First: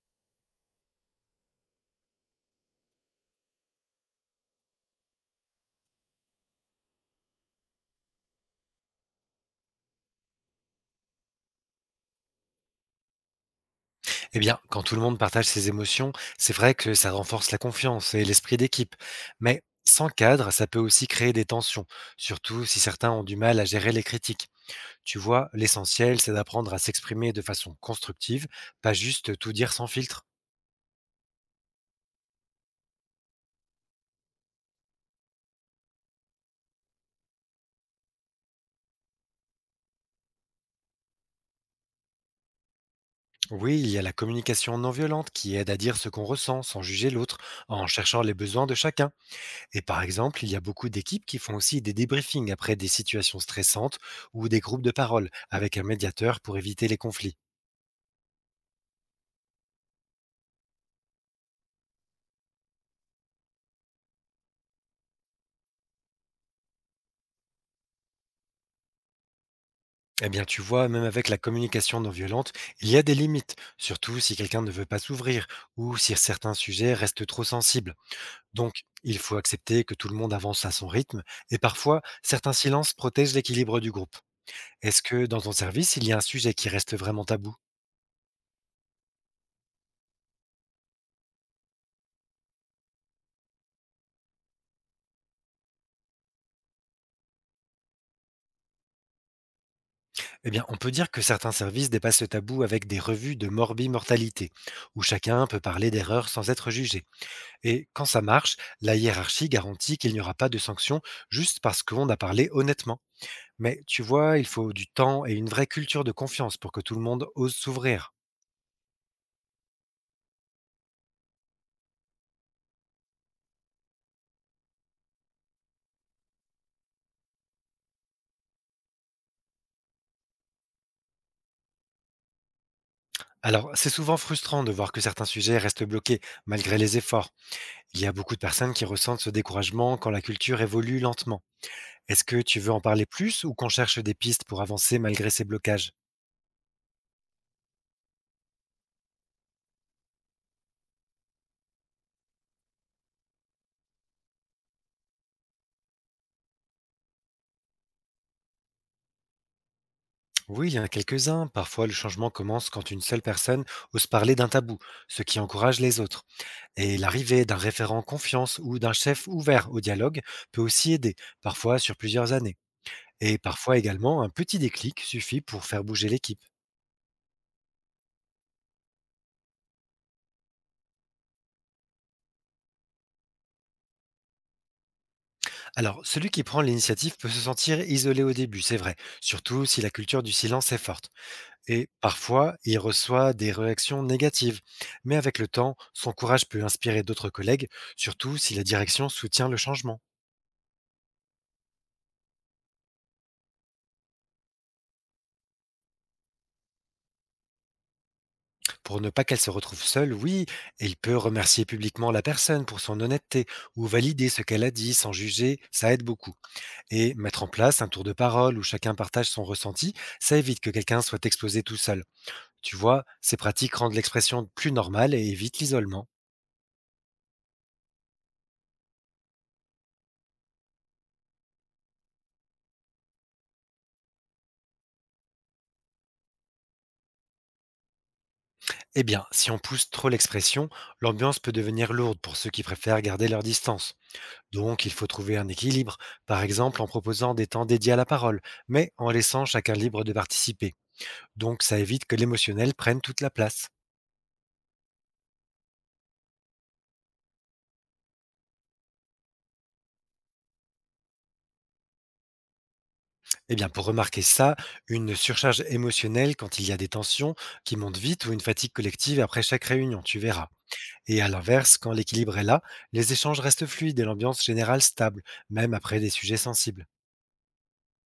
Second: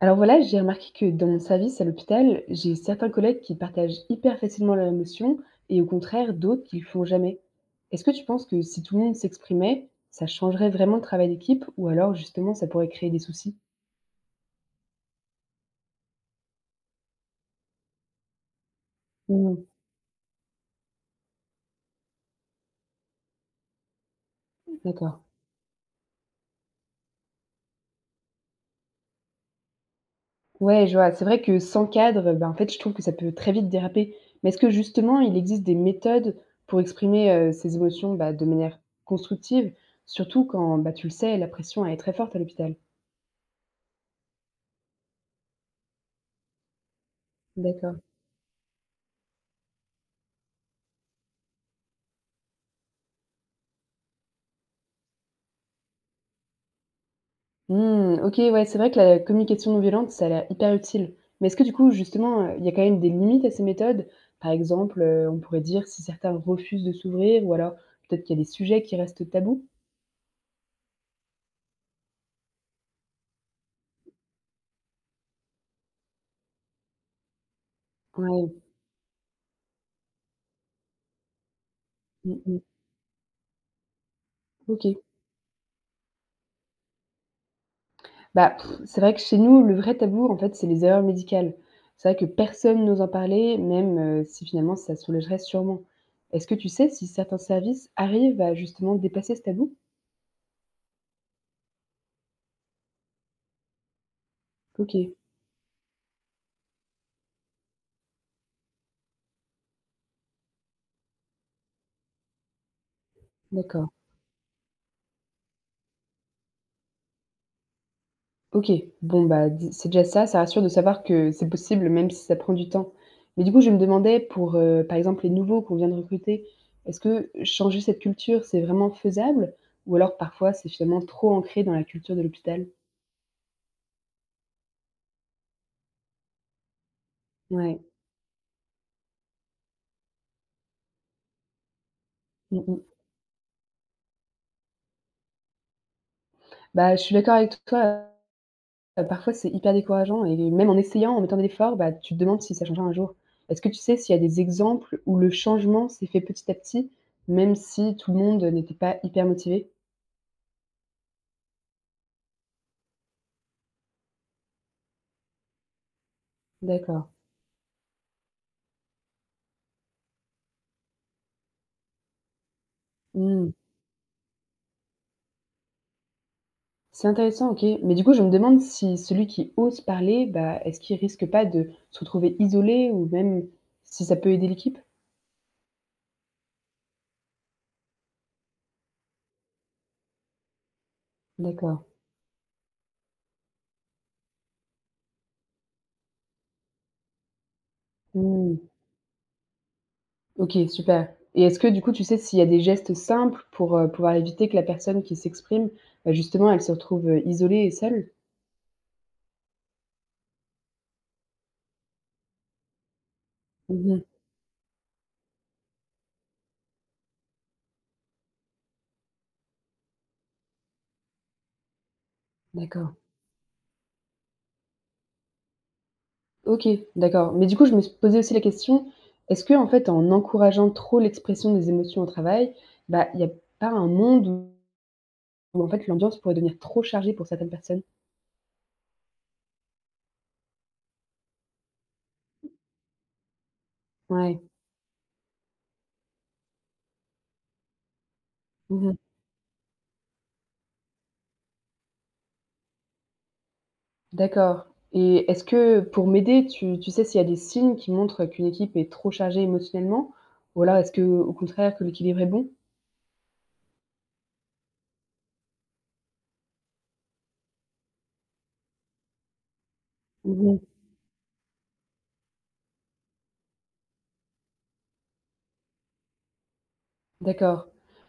Alors voilà, j'ai remarqué que dans mon service à l'hôpital, j'ai certains collègues qui partagent hyper facilement leur émotion et au contraire d'autres qui le font jamais. Est-ce que tu penses que si tout le monde s'exprimait, ça changerait vraiment le travail d'équipe ou alors justement ça pourrait créer des soucis? Eh bien, quand tout le monde partage ses émotions, c'est vrai que ça renforce la confiance et l'esprit d'équipe. Mais Mhm. sans cadre, ça peut aussi créer des tensions, surtout si certains ont du mal à gérer les critiques. Tu D'accord. vois, l'essentiel, c'est d'apprendre à s'exprimer de façon constructive, pas juste tout dire sans filtre. Ouais, je vois. C'est vrai que sans cadre, ben, en fait, je trouve que ça peut très vite déraper. Mais est-ce que justement, il existe des méthodes pour exprimer ses émotions bah, de manière constructive, surtout quand bah, tu le sais, la pression elle est très forte à l'hôpital? Oui, il y a la communication non violente qui aide à dire ce qu'on ressent sans juger l'autre, en D'accord. cherchant les besoins de chacun. Et par exemple, il y a beaucoup d'équipes qui font aussi des débriefings après des situations stressantes ou des groupes de parole avec un médiateur pour éviter les conflits. Mmh, OK, ouais, c'est vrai que la communication non violente, ça a l'air hyper utile. Mais est-ce que du coup, justement, il y a quand même des limites à ces méthodes? Par exemple, on pourrait dire si certains refusent de s'ouvrir ou alors peut-être qu'il y a des sujets qui restent tabous? Eh bien, tu vois, même avec la communication non violente, il y a des limites, surtout si quelqu'un ne veut pas s'ouvrir ou si certains sujets restent trop sensibles. Ouais, Donc, il faut accepter que tout le monde avance à son rythme et parfois, mmh certains mh. silences protègent l'équilibre du groupe. OK. Est-ce que dans ton service, il y a un sujet qui reste vraiment tabou? Bah, pff, c'est vrai que chez nous, le vrai tabou, en fait, c'est les erreurs médicales. C'est vrai que personne n'ose en parler, même, si finalement ça soulagerait sûrement. Est-ce que tu sais si certains services arrivent à justement dépasser ce tabou? Eh bien, on peut dire que certains services dépassent le tabou avec des revues de morbi-mortalité, où OK, chacun peut parler d'erreurs sans être jugé. Et quand ça marche, la hiérarchie garantit qu'il n'y aura pas de sanctions juste parce qu'on a parlé honnêtement. Mais d'accord. tu vois, il faut du temps et une vraie culture de confiance pour que tout le monde ose s'ouvrir. OK, bon, bah, d c'est déjà ça, ça rassure de savoir que c'est possible même si ça prend du temps. Mais du coup, je me demandais pour, par exemple, les nouveaux qu'on vient de recruter, est-ce que changer cette culture, c'est vraiment faisable? Ou alors parfois, c'est finalement trop ancré dans la culture de l'hôpital? Alors, c'est souvent frustrant de voir que certains sujets restent bloqués malgré les efforts. Ouais. Il y a beaucoup de personnes qui ressentent ce découragement quand la culture évolue lentement. Est-ce que tu Mmh veux en mh. parler plus ou qu'on cherche des pistes pour avancer malgré ces blocages? Bah, je suis d'accord avec toi, parfois c'est hyper décourageant et même en essayant, en mettant de l'effort, bah, tu te demandes si ça changera un jour. Est-ce que tu sais s'il y a des exemples où le changement s'est fait petit à petit, même si tout le monde, n'était pas hyper motivé? Oui, il y en a quelques-uns. Parfois, le changement commence quand une seule personne ose parler d'un tabou, ce qui encourage les autres. Et D'accord. l'arrivée d'un référent confiance ou d'un chef ouvert au dialogue peut aussi aider, parfois sur plusieurs années. Et Mmh. parfois également, un petit déclic suffit pour faire bouger l'équipe. C'est intéressant, OK. Mais du coup, je me demande si celui qui ose parler, bah, est-ce qu'il risque pas de se retrouver isolé ou même si ça peut aider l'équipe? Alors, celui qui prend l'initiative peut se sentir isolé au début, c'est vrai, surtout si la culture du silence est forte. D'accord. Et parfois, il reçoit des réactions négatives. Mais avec le temps, son courage peut inspirer d'autres collègues, surtout si la Mmh. direction soutient le changement. OK, super. Et est-ce que du coup, tu sais s'il y a des gestes simples pour, pouvoir éviter que la personne qui s'exprime, bah, justement, elle se retrouve, isolée et seule? Pour ne pas qu'elle se retrouve seule, oui, il peut remercier publiquement la personne pour son honnêteté ou Mmh. valider ce qu'elle a dit sans juger, ça aide beaucoup. Et mettre en place un tour de parole où chacun partage son ressenti, ça évite que quelqu'un soit exposé tout seul. Tu D'accord. vois, ces pratiques rendent l'expression plus normale et évitent l'isolement. OK, d'accord. Mais du coup, je me suis posais aussi la question, est-ce que en fait, en encourageant trop l'expression des émotions au travail, bah, il n'y a pas un monde où en fait l'ambiance pourrait devenir trop chargée pour certaines personnes? Eh bien, si on pousse trop l'expression, l'ambiance peut devenir lourde pour ceux qui préfèrent garder leur distance. Ouais. Donc, il faut trouver un équilibre, par exemple en proposant des temps dédiés à la parole, Mmh mais mh. en laissant chacun libre de participer. Donc, ça évite que l'émotionnel prenne toute la place. D'accord, et est-ce que pour m'aider, tu sais s'il y a des signes qui montrent qu'une équipe est trop chargée émotionnellement? Ou alors est-ce qu'au contraire que l'équilibre est bon? Eh bien, pour remarquer ça, une surcharge émotionnelle quand il y a des tensions qui montent vite ou une fatigue collective après chaque réunion, tu verras. Mmh mh. Et à l'inverse, quand l'équilibre est là, les échanges restent fluides et l'ambiance générale stable, même après des sujets sensibles. D'accord.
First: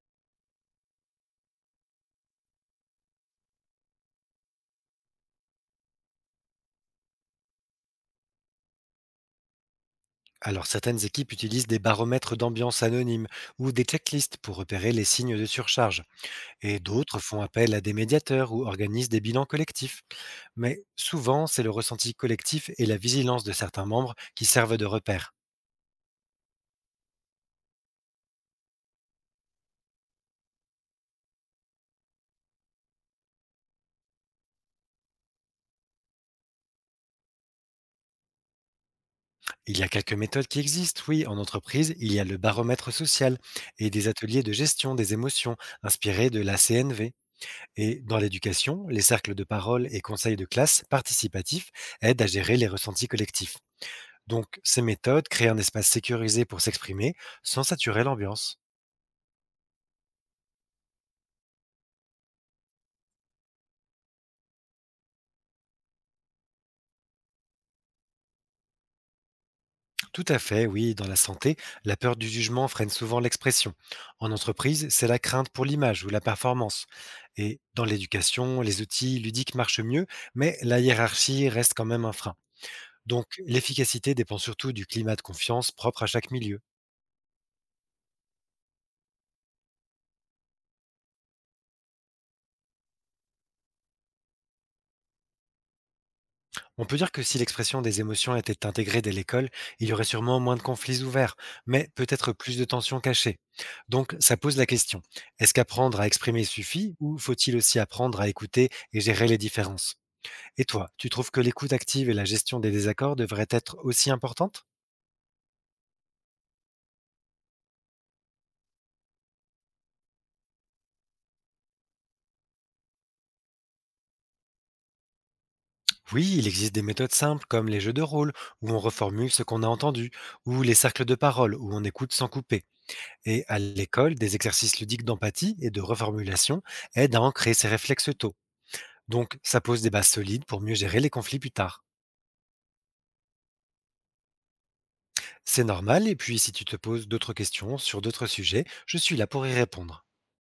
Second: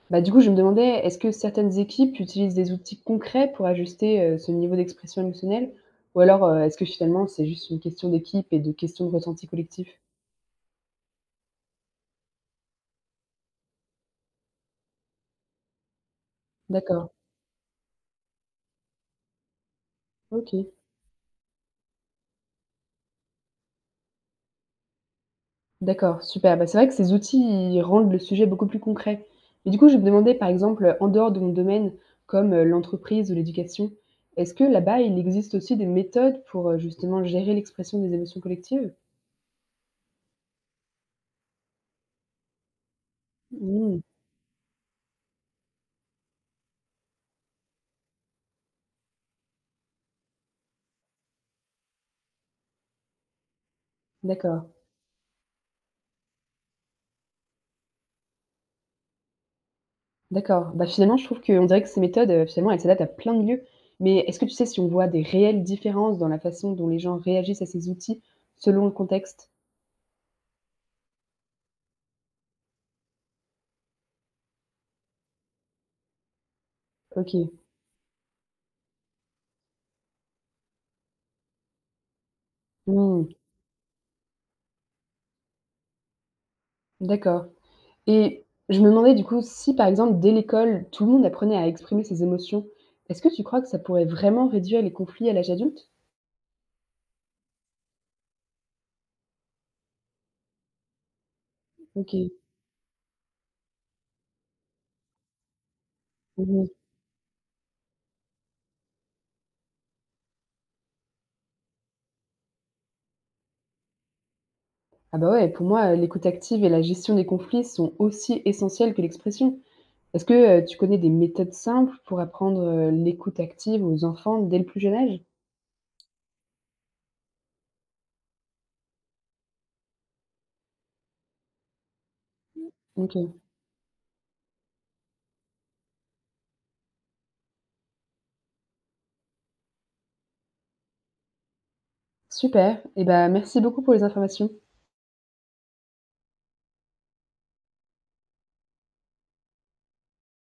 Bah, du coup, je me demandais, est-ce que certaines équipes utilisent des outils concrets pour ajuster, ce niveau d'expression émotionnelle? Ou alors, est-ce que finalement c'est juste une question d'équipe et de question de ressenti collectif? Alors certaines équipes utilisent des baromètres d'ambiance anonymes ou des checklists pour repérer les signes de surcharge, et D'accord, d'autres font appel à des médiateurs ou organisent des bilans collectifs. OK. Mais souvent, c'est le ressenti collectif et la vigilance de certains membres qui servent de repères. D'accord, super. Bah, c'est vrai que ces outils, ils rendent le sujet beaucoup plus concret. Mais du coup, je me demandais, par exemple, en dehors de mon domaine, comme, l'entreprise ou l'éducation, est-ce que là-bas, il existe aussi des méthodes pour, justement gérer l'expression des émotions collectives? Il y a quelques méthodes qui existent, oui. En entreprise, il y a le baromètre social et Mmh, des ateliers de gestion des émotions inspirés de la CNV. Et dans l'éducation, les cercles de parole et conseils de classe participatifs aident à gérer les ressentis collectifs. Donc, d'accord, ces méthodes créent un espace sécurisé pour s'exprimer sans saturer l'ambiance. d'accord. Bah, finalement, je trouve qu'on dirait que ces méthodes, finalement, elles s'adaptent à plein de lieux. Mais est-ce que tu sais si on voit des réelles différences dans la façon dont les gens réagissent à ces outils selon le contexte? Tout à fait, oui. Dans la santé, la peur du jugement freine souvent l'expression. En entreprise, c'est la crainte pour l'image ou la performance. OK. Et dans l'éducation, les outils ludiques marchent mieux, mais la hiérarchie reste quand même un frein. Mmh, Donc l'efficacité dépend surtout du climat de confiance propre à chaque milieu. d'accord. Et je me demandais du coup si, par exemple, dès l'école, tout le monde apprenait à exprimer ses émotions, est-ce que tu crois que ça pourrait vraiment réduire les conflits à l'âge adulte? On peut dire que si l'expression des émotions était intégrée dès l'école, il y aurait sûrement moins de conflits ouverts, mais OK. peut-être plus de tensions cachées. Donc ça pose la question, est-ce qu'apprendre à exprimer Mmh. suffit ou faut-il aussi apprendre à écouter et gérer les différences? Et toi, tu trouves que l'écoute active et la gestion des désaccords devraient être aussi importantes? Ah bah ouais, pour moi, l'écoute active et la gestion des conflits sont aussi essentielles que l'expression. Est-ce que, tu connais des méthodes simples pour apprendre, l'écoute active aux enfants dès le plus jeune âge? Oui, il existe des méthodes simples comme les jeux de rôle, où on reformule ce qu'on a entendu, ou les cercles de parole, où on écoute sans couper. OK, Et à l'école, des exercices ludiques d'empathie et de reformulation aident à ancrer ces réflexes tôt. Donc, ça pose des bases solides pour mieux gérer les conflits plus tard. super. Et bah, merci beaucoup pour les informations. C'est normal, et puis si tu te poses d'autres questions sur d'autres sujets, je suis là pour y répondre.